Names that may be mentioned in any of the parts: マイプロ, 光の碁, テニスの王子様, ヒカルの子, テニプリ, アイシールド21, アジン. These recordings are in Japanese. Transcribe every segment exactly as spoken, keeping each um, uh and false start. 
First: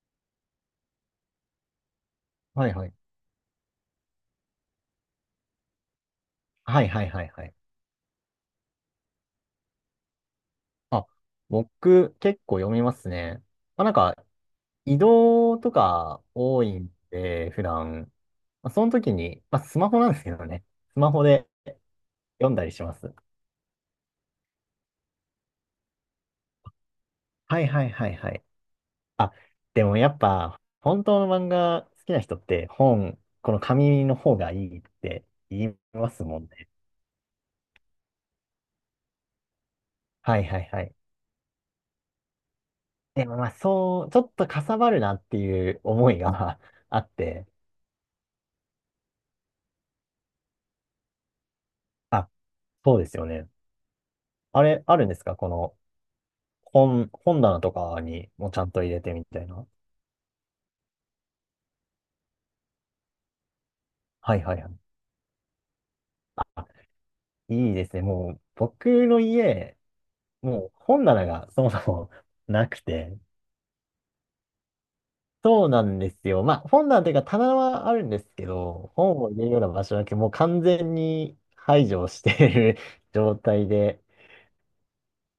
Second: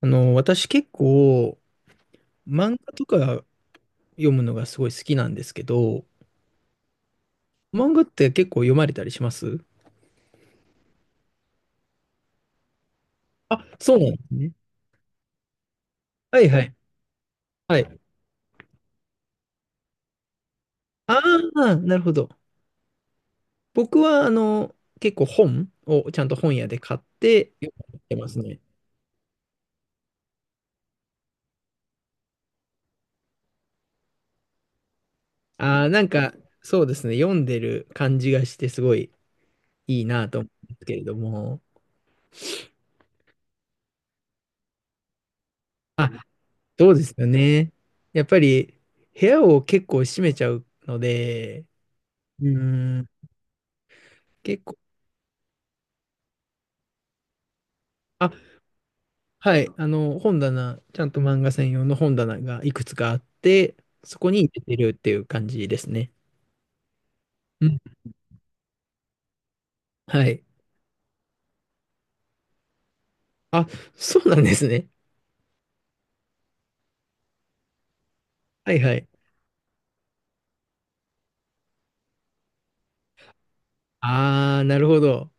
あの、私結構はい漫は画い。とか読むのがすごい好きなんですけど、はいはいはいはい。漫画って結構読まれたりします？あ、僕結構読みますね。あ、まあ、なんそうなんかですね。移動とかはいは多いい。んで、普はい。段。まあ、その時に、まあ、スマホなんですけどね。スマあホであ、なるほど。読んだりします。僕はあの、結構本をちゃんと本屋で買ってはい読はいんはいでまはすい。ね。あ、でもやっぱ本当の漫画好きな人って、本、この紙の方がいいって言ああ、いなんますかもんね。そうですね。読んでる感じがしてすごいいいなはとい思はうんいではすけい。れども。でもまあそう、ちょっとかさばるなっていうあ、思いが そ うあでっすよて。ね。やっぱり部屋を結構閉めちゃうので、あ、うそーうでん、すよね。結あ構。れ、あるんですか、この、本、本棚とかあ、にもちゃんと入れてみたいはな。い、あの、本棚、ちゃんと漫画専用の本棚がいくつかあって、そこはにい入はれいはい。てるっていう感じですね。あ、ういいん。ですね。もう、僕の家、はい。もう本棚がそもそも なくて。あ、そうなんですね。そうなんですよ。まあ、本棚というか棚はあるんですけはいど、はい。本を入れるような場所だけもう完全に排除している 状態で。ああ、なるほど。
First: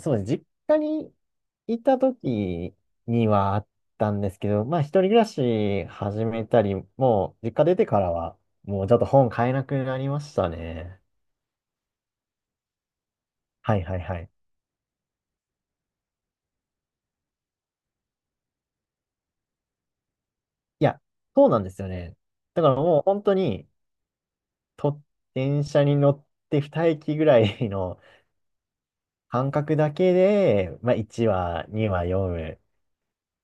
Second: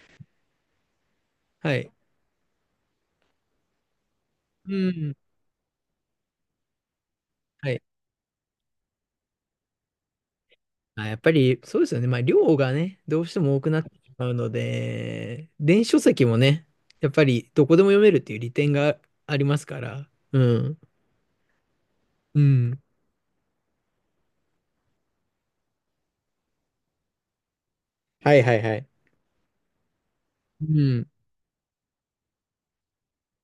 そうです。実家にはいい。た時にはあったんですけど、うまあ一人暮ん。らし始めたり、もう実家は出い。てからは、もうちょっと本買えなくなりましたね。まあ、やっぱりそうですよね。まあ、量がね、どうしても多くはないってはいしはまい。うので、電子書籍もね、やっぱりどこでも読めるっていう利点がありますから。うん。いや、そうなんですよね。うだからん。もう本当に、と、電車に乗って二駅ぐらいのはいはいはい。間隔だけうで、まあん。いちわ、にわ読む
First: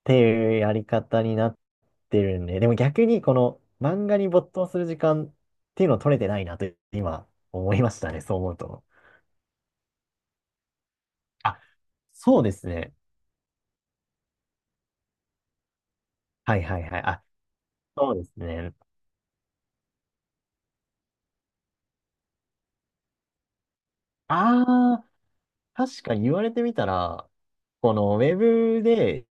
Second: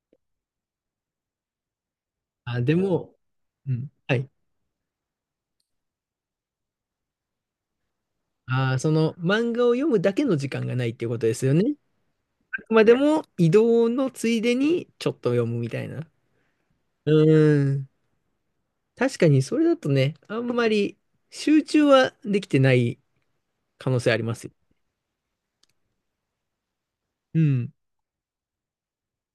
ていうやり方になってるんで、あ、でもで逆も、にこのうん。漫は画にい。没頭する時間っていうのを取れてないなと今思いましたね、そう思うああ、と。その漫画を読むだけの時間がないっていうことですよあ、ね。そうであすくまね。でも移動のついでにちょっと読むみたいな。はいはいはい。うあ、ーん。そうですね。確かにそれだとね、あんまり集中はできてない可能性ありますよ。ああ、確かに言われてみたら、うん。このウェブで、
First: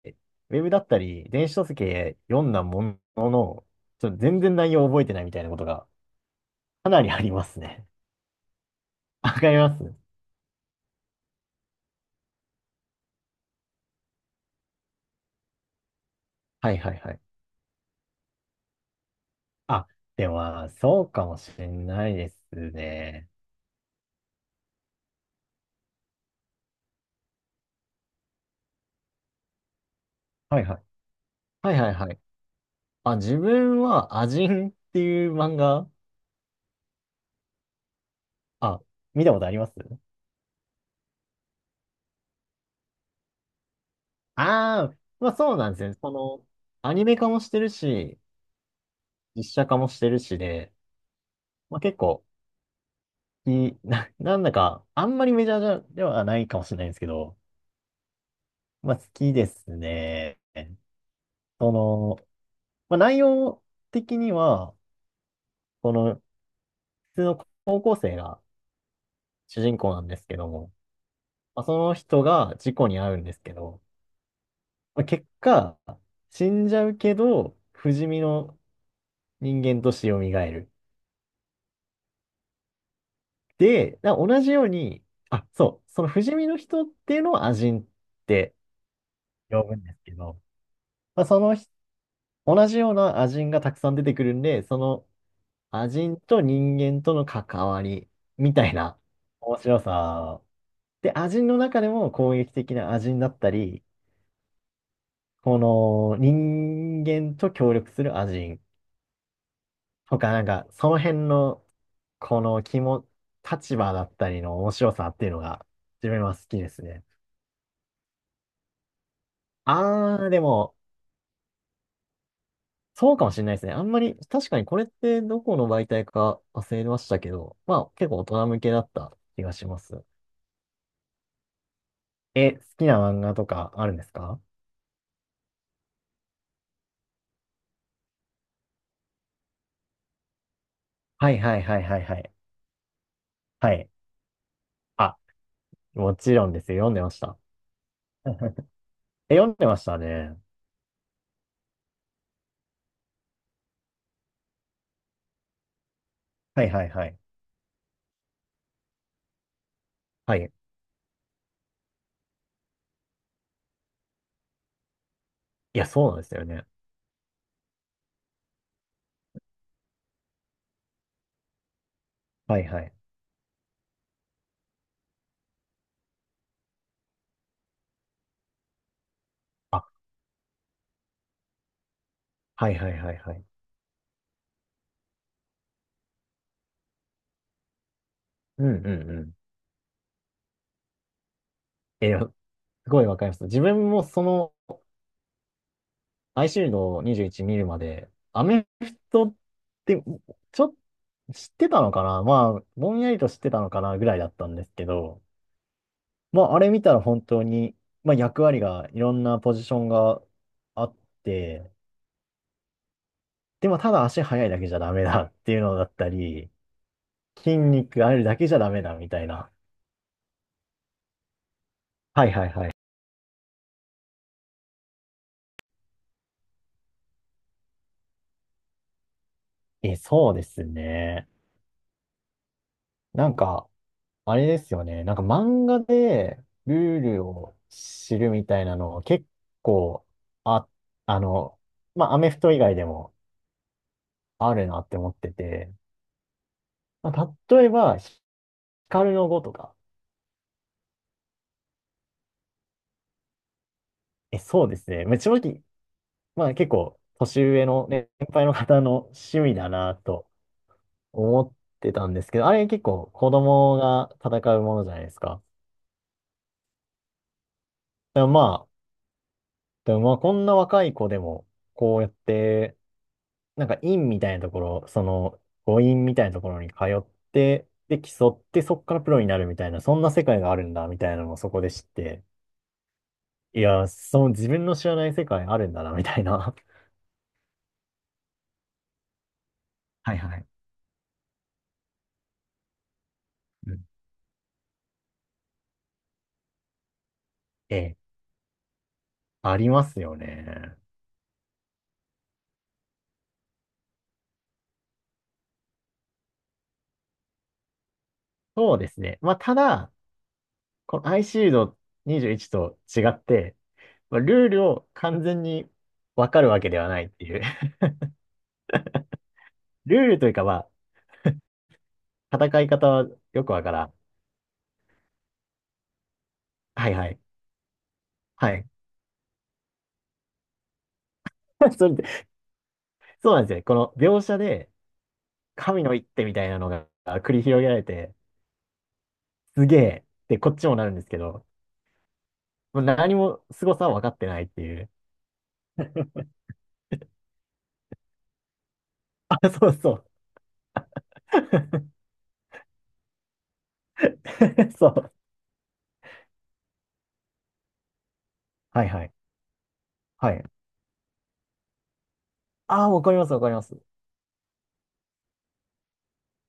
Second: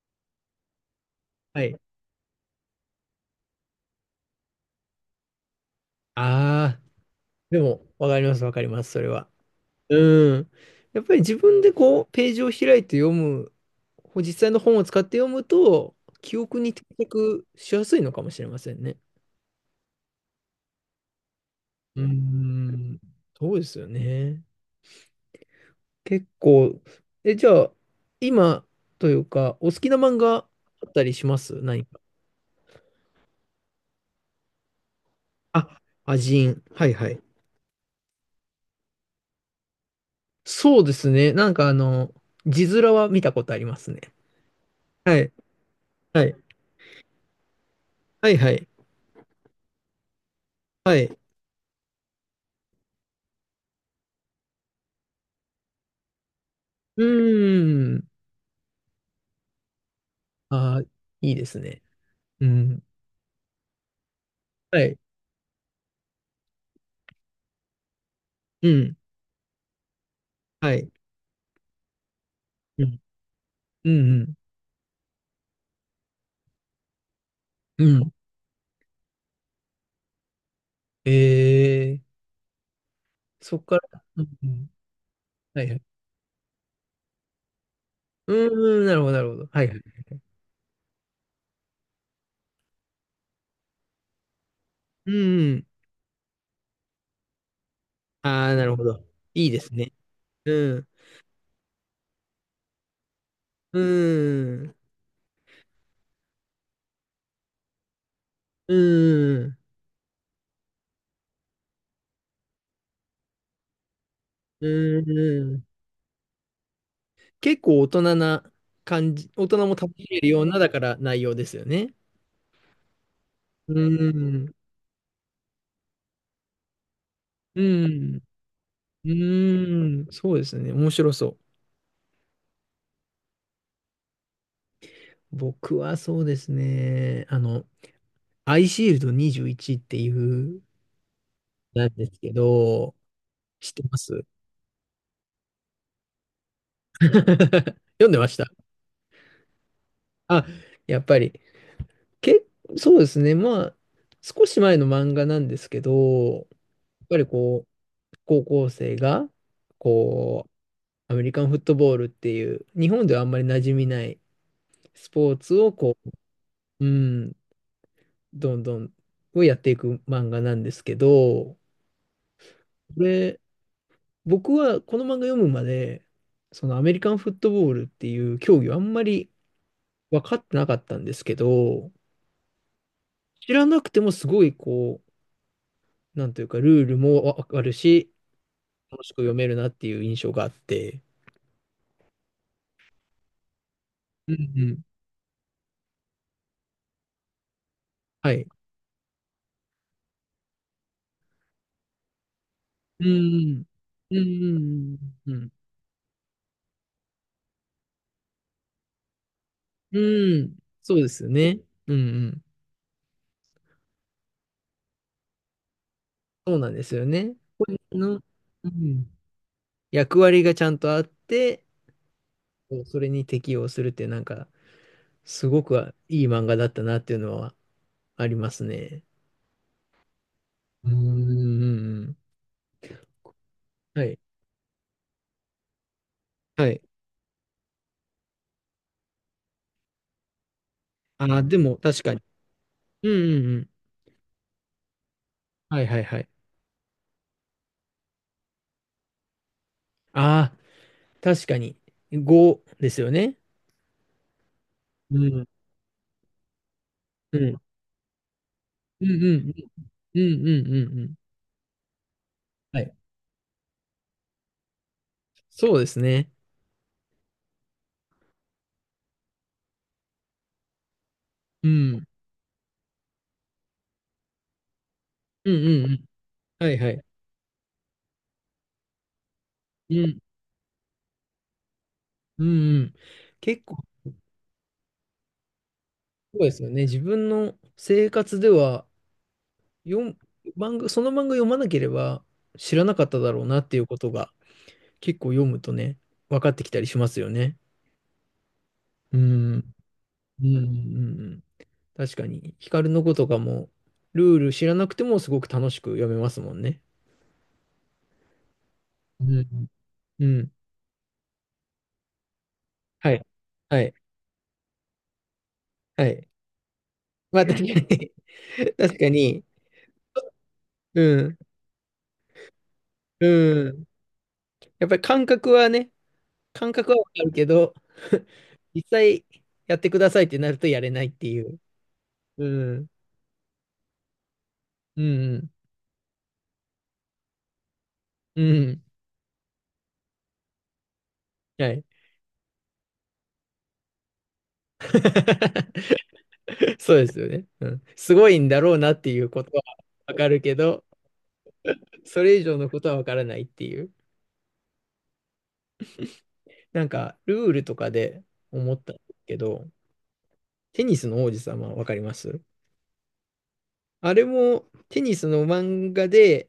ウェブだったり、電子は書い。籍で読んだものの、ちょっと全然内容を覚えてないみたいなことがああ、かなりありまですもね。わかります、わかります、それ は。わかります。うん。やっぱり自分でこう、ページを開いて読む、こう実際の本を使って読むと、記憶はにい定はいはい。着しやすいのかもしれませんね。あ、では、そうかもしれうーないですん。ね。そうですよね。結構、え、じゃあ、今というか、お好きな漫画あはいはい。ったりします？はい何はいか。はい。あ、自分は、アジンっていう漫あ、画、アジン。はいはい。あ、見たことあります？そうですね。なんかあの、字面は見たことありますね。ああー、はまい。あそうなんですね。そはい。の、アニメ化もしてるし、はいはい。実写化もしてるしで、はい。まあ結構、いい、な、なんだか、あんまりメジャーじゃではないかもしれないんですうけど、ーん。まあ好きですね。あー、いいですそね。の、うん。まあ内容的には、はい。この、普通の高校生がうん。主人公なんですけども、はい。まあその人が事う故にん。遭うんですけど、うん。まあ結果、死んじゃうけど、う不ん。う死ん。身の人間として蘇る。えー、そっかで、ら。だうん同うじようん。に、あ、はいはい。そう、その不死身の人っていうのをアジンっうてーん、なるほど、なるほど。は呼いはぶい。んですけど、まあ、そのひ同じようなアジンがたくさん出てくるんで、そのうん。アジンと人間との関わりあみあ、なたいるほなど。いい面です白ね。さ。うん。で、アジンの中でも攻撃的なアジンだったうり、ーん、この人間と協力するアジンうーん、とか、なんか、その辺の、この気も、立場だったりのう面白さっていうのーが、ん。自分は好きですね。結構大人な感じ、大人も楽しあめるー、でような、だも、から内容ですよね。そうかもしれないですね。うあんまり、ー確ん、かにこれってどこの媒体か忘れましたけど、うまあ、結ーん、構う大人向けだった気がします。ーん、そうですね。面白そう。え、好きな漫画とかあるんですか？僕はそうですね。あの、アイシールドにじゅういちっていう、はいはいはいなんはいではすい。けど、知っはてい。ます？ あ、もちろんですよ。読んでました。読んでまし た。え、読んでましたね。あ、やっぱり。け、そうですね。まあ、少し前の漫画なんですけど、やはいはいはっぱい。りこ、高校生が、はこう、い。アメリカンフットボールっていう、日本ではあんまり馴染みないスポーツを、いや、こそうなんですよね。う、うん、どんどん、をやっていく漫画なんですけど、はいはい。これ、僕はこの漫画読むまで、そのアメリカンフットボールっていう競技はあんまりあ、分かってなかったんですけど、はいはいはいはい。知らなくてもすごいこう、なんというか、ルールも分かるし、うんうん楽しうくん。読めるなっていう印象があって、えー、すごいわかります。自分もそうんの、うん。アイシールドにじゅういち見るまで、はアい。メフトって、ちょっと知ってたのかな、まあ、ぼんうやりと知ってたん。のかなぐうらいだったんですけん。ど、うん。うん。まあ、あれ見たら本当に、まあ、役割が、いろんなポジションうがん。あそっうですよね。て、うんうん。でもただ足速いだけじゃダメだっていうのだったり、そうなんですよね。筋これ肉あの、るだけじゃうダメだみん、たいな。役割がちゃんとあって、はいはいはい。こうそれに適応するって、なんか、すごくいい漫画だったなっていうのはありますね。え、そうですうん。うね。んうん。なんか、はい。あれですよね。なんか漫画ではい。ルールを知るみたいなの結構、あ、あああ、での、も確まかあ、アに。メフト以外でうんもうんうん。あるなって思ってて、はいはい。まあ、例えば、光の碁とか。あ、でも確かに。うんうんうん。はいはいはい。ああ、確かに。ごですよね。え、そうですね。まうあ、正ん。直、まあ、結構、う年ん。うん上のね、先輩の方のう趣ん味だなうんとうんうんうんうん。思ってたんですけど、あれは結い。構子供が戦うものじゃないですか。そうですね。でもまあ、でもまあ、こんな若い子でも、うん。うこうんやって、なんか院みたいなところ、その、うん五うん。院みたいなところには通いはい。って、で、競って、そっからプロになるみたいな、うそんなん。世界があるんだ、みたいなのをそこで知って、うんうん。い結構。や、その自分の知らない世界あるんだな、みたいそうでな。すよね。自分の生活では、読はむいはい。漫画、その漫画読まなければ知らなかっただろうなっうていん。うことが結構読むとね、分かってきたりしますよね。ええ、うありん。ますようんうんうね。んうん。確かに、ヒカルの子とかも、ルール知らなくてもすごく楽しく読めますもんね。そうですね。うまあ、たん。だ、うん。このアイシールドにじゅういちと違はっい。て、はい。まあ、ルールを完全にはい。わかるわけではないっていまう。あ、確かに、確かに、ルールというか、まうん。あ、戦い方はよくわうからん。ん。やっぱり感覚はね、感は覚いはわはかい。るけど、はい。実際やってくださいってなるとやれないっていう。それうん。そうなんですよね。この描写で、うん。神の一手みたいなのが繰り広げられて、うん。すげえってこっちもなるんですけど、はい。もう何も凄さは分かってないっていう。そうですよね。うん。すごいんだろうなっていうあ、ことはそうそう。わかるけど、それ以上のことはわからないっていう。そう。なんか、ルールとかで思っはいたんではい。すけど、はい。テニスの王子様わかります？ああ、わかります、わかります。あれもテニスの漫画で、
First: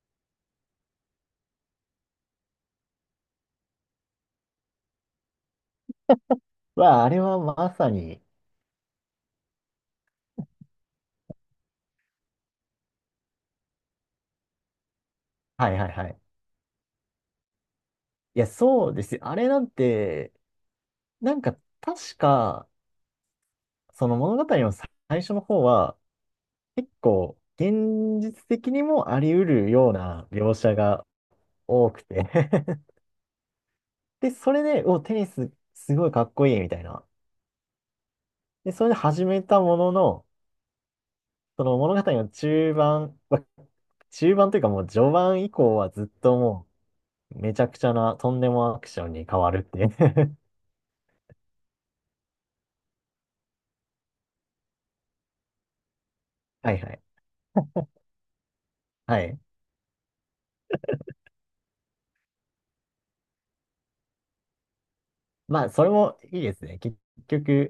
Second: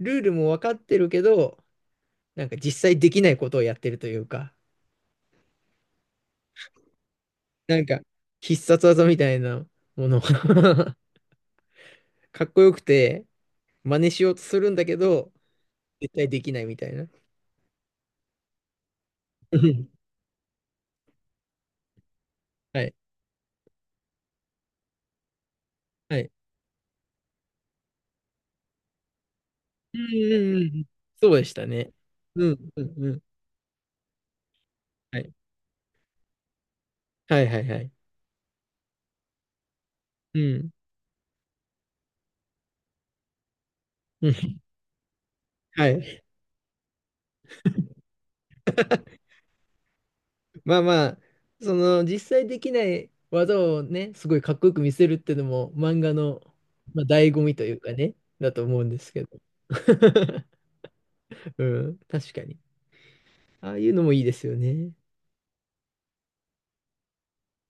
ルールもわかってるけど、なんか実際できないことをやってるというか、わあ、あれはまなんさか、に。必殺技みたいなもの かっこよくて、真似しようとするんだけど、はいはいは絶い。対できないみたいな。いや、そうですよ。あれうなんん。て、なんか確か、はい。その物語の最初の方は、はい。結構現実的にもあり得るよううんなうん描うん写うん。がそうでした多ね。くて うん うんうん。で、それで、お、テはニい。スすごいかっこいいみたいな。はいはいはい。で、それで始めたものの、うん。その物語の中盤、まう中盤といん うかもう序盤以降ははずっい。ともうめちゃくちゃなとんでもアクションに 変わるっていう。 まあまあ、その、実際できない技をね、すごいかっこよく見せるっていうのも、漫画の、はいはい。まあ、醍醐味というかね、だと思うんですはけど。い。うん、確かに。ああいうのもいいですよね。まあ、それもいいですね。結局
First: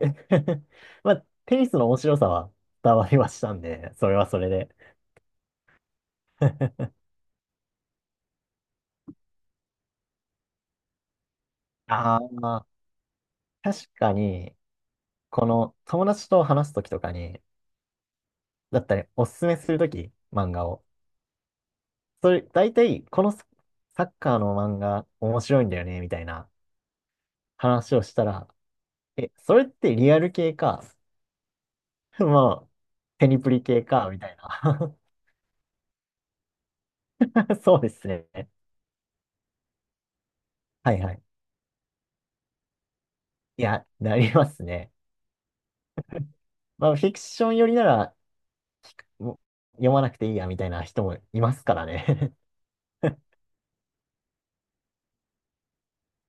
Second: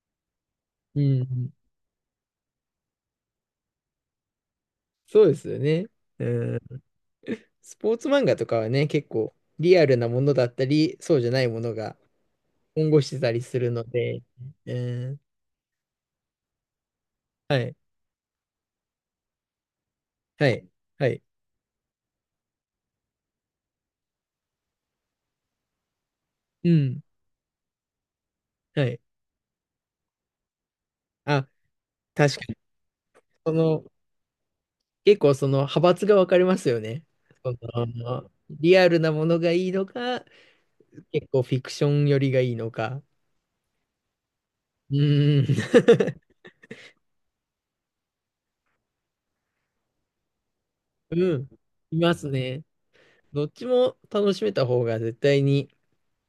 う まあ、ん。テニスの面白さは伝わりましたんで、それはそれで。そうですよね。うん。スポーツ漫画とかはね、結構リアルなものだったり、そうじゃないものがああ、まあ混合してたりする確のかで、に、うん。この友達と話すときとかに、はい。だったり、おすすめするとき、は漫画い。を。はい。それ、大体、このササッカーの漫画面白いんだよね、みたいなうん。話をしたら、はい。え、それってリアル系か、あ、確かに。まあ、テニプそリ系の、か、みたいな。結構その派閥が分かれますよね。そ そうですね。の、リアルなものがいいのか、はいはい。結構フィクション寄りがいいのか。いや、なりますね。うん。まあ、フィクション寄りなら、もう読まなくていいや、みたいな人もういん。ますからいますね。ね。どっちも楽しめた方が絶対に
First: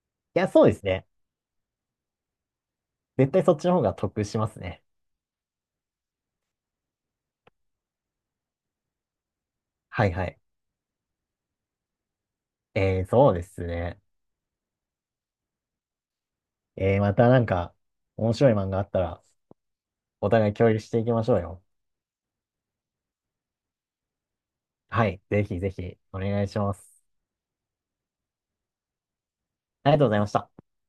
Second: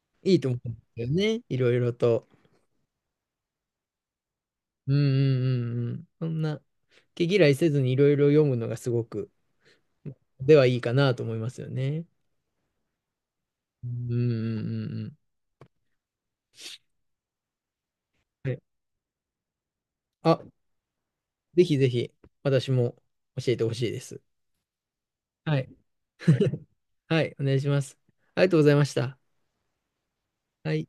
いいいとや、思そううんでですすね。よね。いろいろと。絶対そっちの方が得しますね。うんうんうんうん。そんな、毛嫌いせずにいろいろ読むのがすごく、はいはい。ではいいかなと思いますよね。えー、そうですうね。んうんうんうん。えー、またなんか、面は白いい。漫画あったら、おあ、互い共有していきましょうよ。ぜひぜひ、私も教えてほしいです。はい。ぜはひぜい。ひお願いします。はい、お願いします。ありがとうございました。ありがとうございました。はい。